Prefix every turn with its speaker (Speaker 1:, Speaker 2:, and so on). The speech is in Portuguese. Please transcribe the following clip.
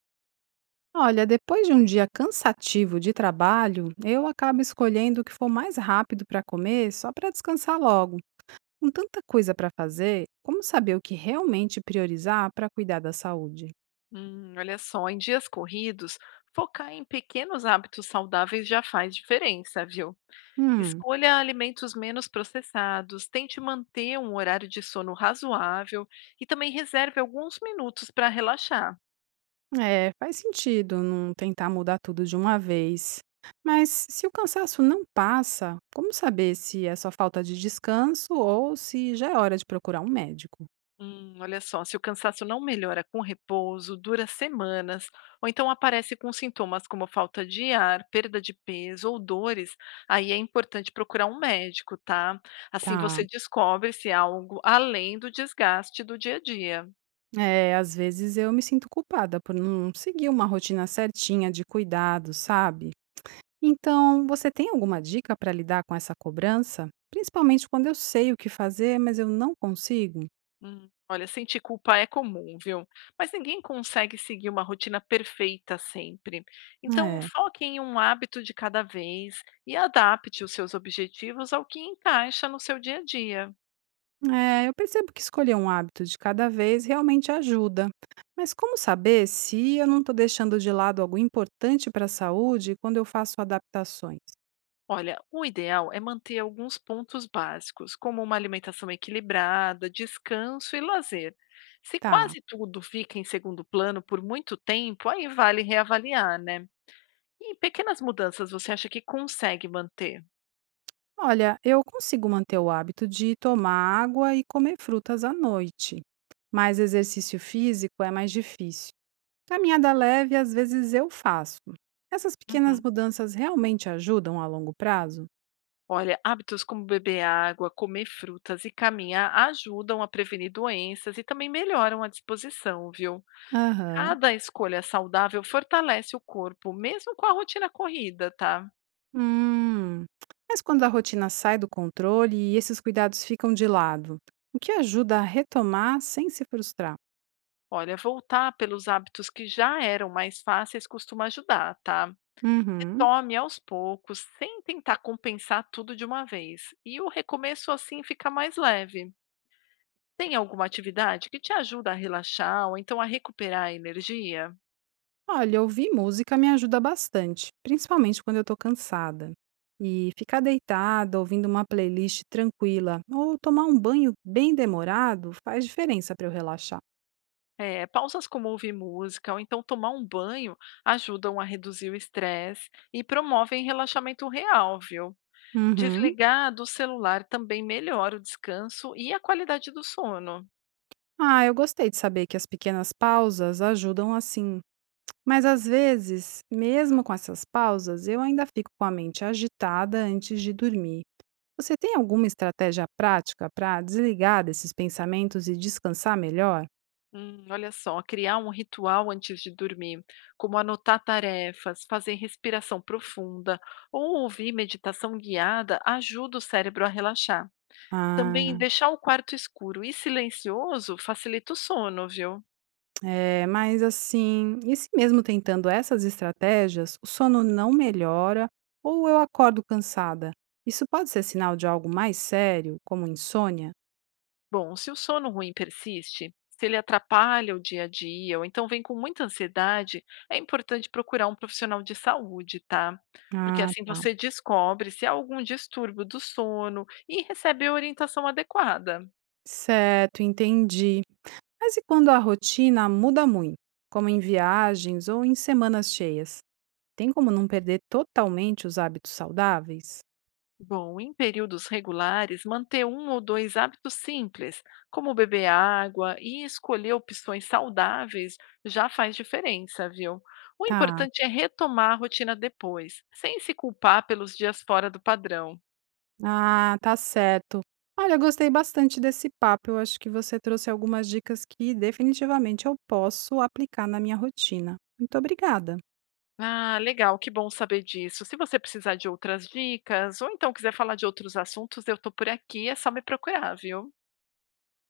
Speaker 1: Olha, depois de um dia cansativo de trabalho, eu acabo escolhendo o que for mais rápido para comer só para descansar logo. Com tanta coisa para fazer, como saber o que realmente priorizar para cuidar da saúde?
Speaker 2: Olha só, em dias corridos, focar em pequenos hábitos saudáveis já faz diferença, viu?
Speaker 1: Hum,
Speaker 2: Escolha alimentos menos processados, tente manter um horário de sono razoável e também reserve alguns minutos para relaxar.
Speaker 1: é, faz sentido não tentar mudar tudo de uma vez. Mas se o cansaço não passa, como saber se é só falta de descanso ou se já é hora de procurar um médico?
Speaker 2: Olha só, se o cansaço não melhora com repouso, dura semanas, ou então aparece com sintomas como falta de ar, perda de peso ou dores, aí é importante procurar um médico, tá? Assim
Speaker 1: Tá.
Speaker 2: você descobre se há algo além do desgaste do dia a dia.
Speaker 1: É, às vezes eu me sinto culpada por não seguir uma rotina certinha de cuidado, sabe? Então, você tem alguma dica para lidar com essa cobrança? Principalmente quando eu sei o que fazer, mas eu não consigo?
Speaker 2: Olha, sentir culpa é comum, viu? Mas ninguém consegue seguir uma rotina perfeita sempre. Então,
Speaker 1: É.
Speaker 2: foque em um hábito de cada vez e adapte os seus objetivos ao que encaixa no seu dia a dia.
Speaker 1: É, eu percebo que escolher um hábito de cada vez realmente ajuda. Mas como saber se eu não estou deixando de lado algo importante para a saúde quando eu faço adaptações?
Speaker 2: Olha, o ideal é manter alguns pontos básicos, como uma alimentação equilibrada, descanso e lazer. Se
Speaker 1: Tá.
Speaker 2: quase tudo fica em segundo plano por muito tempo, aí vale reavaliar, né? E pequenas mudanças você acha que consegue manter?
Speaker 1: Olha, eu consigo manter o hábito de tomar água e comer frutas à noite, mas exercício físico é mais difícil. Caminhada leve, às vezes eu faço. Essas pequenas
Speaker 2: Uhum.
Speaker 1: mudanças realmente ajudam a longo prazo?
Speaker 2: Olha, hábitos como beber água, comer frutas e caminhar ajudam a prevenir doenças e também melhoram a disposição, viu?
Speaker 1: Aham.
Speaker 2: Cada escolha saudável fortalece o corpo, mesmo com a rotina corrida, tá?
Speaker 1: Hum. Mas quando a rotina sai do controle e esses cuidados ficam de lado, o que ajuda a retomar sem se frustrar?
Speaker 2: Olha, voltar pelos hábitos que já eram mais fáceis costuma ajudar, tá?
Speaker 1: Uhum.
Speaker 2: Retome aos poucos, sem tentar compensar tudo de uma vez. E o recomeço assim fica mais leve. Tem alguma atividade que te ajuda a relaxar ou então a recuperar a energia?
Speaker 1: Olha, ouvir música me ajuda bastante, principalmente quando eu tô cansada. E ficar deitada ouvindo uma playlist tranquila ou tomar um banho bem demorado faz diferença para eu relaxar.
Speaker 2: É, pausas como ouvir música ou então tomar um banho ajudam a reduzir o estresse e promovem relaxamento real, viu?
Speaker 1: Uhum.
Speaker 2: Desligar do celular também melhora o descanso e a qualidade do sono.
Speaker 1: Ah, eu gostei de saber que as pequenas pausas ajudam assim. Mas às vezes, mesmo com essas pausas, eu ainda fico com a mente agitada antes de dormir. Você tem alguma estratégia prática para desligar desses pensamentos e descansar melhor?
Speaker 2: Olha só, criar um ritual antes de dormir, como anotar tarefas, fazer respiração profunda ou ouvir meditação guiada, ajuda o cérebro a relaxar. Também
Speaker 1: Ah.
Speaker 2: deixar o quarto escuro e silencioso facilita o sono, viu?
Speaker 1: É, mas assim, e se mesmo tentando essas estratégias, o sono não melhora ou eu acordo cansada? Isso pode ser sinal de algo mais sério, como insônia?
Speaker 2: Bom, se o sono ruim persiste, se ele atrapalha o dia a dia ou então vem com muita ansiedade, é importante procurar um profissional de saúde, tá? Porque
Speaker 1: Ah,
Speaker 2: assim
Speaker 1: tá.
Speaker 2: você descobre se há algum distúrbio do sono e recebe a orientação adequada.
Speaker 1: Certo, entendi. Mas e quando a rotina muda muito, como em viagens ou em semanas cheias? Tem como não perder totalmente os hábitos saudáveis?
Speaker 2: Bom, em períodos regulares, manter um ou dois hábitos simples, como beber água e escolher opções saudáveis, já faz diferença, viu? O
Speaker 1: Tá.
Speaker 2: importante é retomar a rotina depois, sem se culpar pelos dias fora do padrão.
Speaker 1: Ah, tá certo. Olha, eu gostei bastante desse papo. Eu acho que você trouxe algumas dicas que definitivamente eu posso aplicar na minha rotina. Muito obrigada.
Speaker 2: Ah, legal, que bom saber disso. Se você precisar de outras dicas ou então quiser falar de outros assuntos, eu estou por aqui, é só me procurar, viu?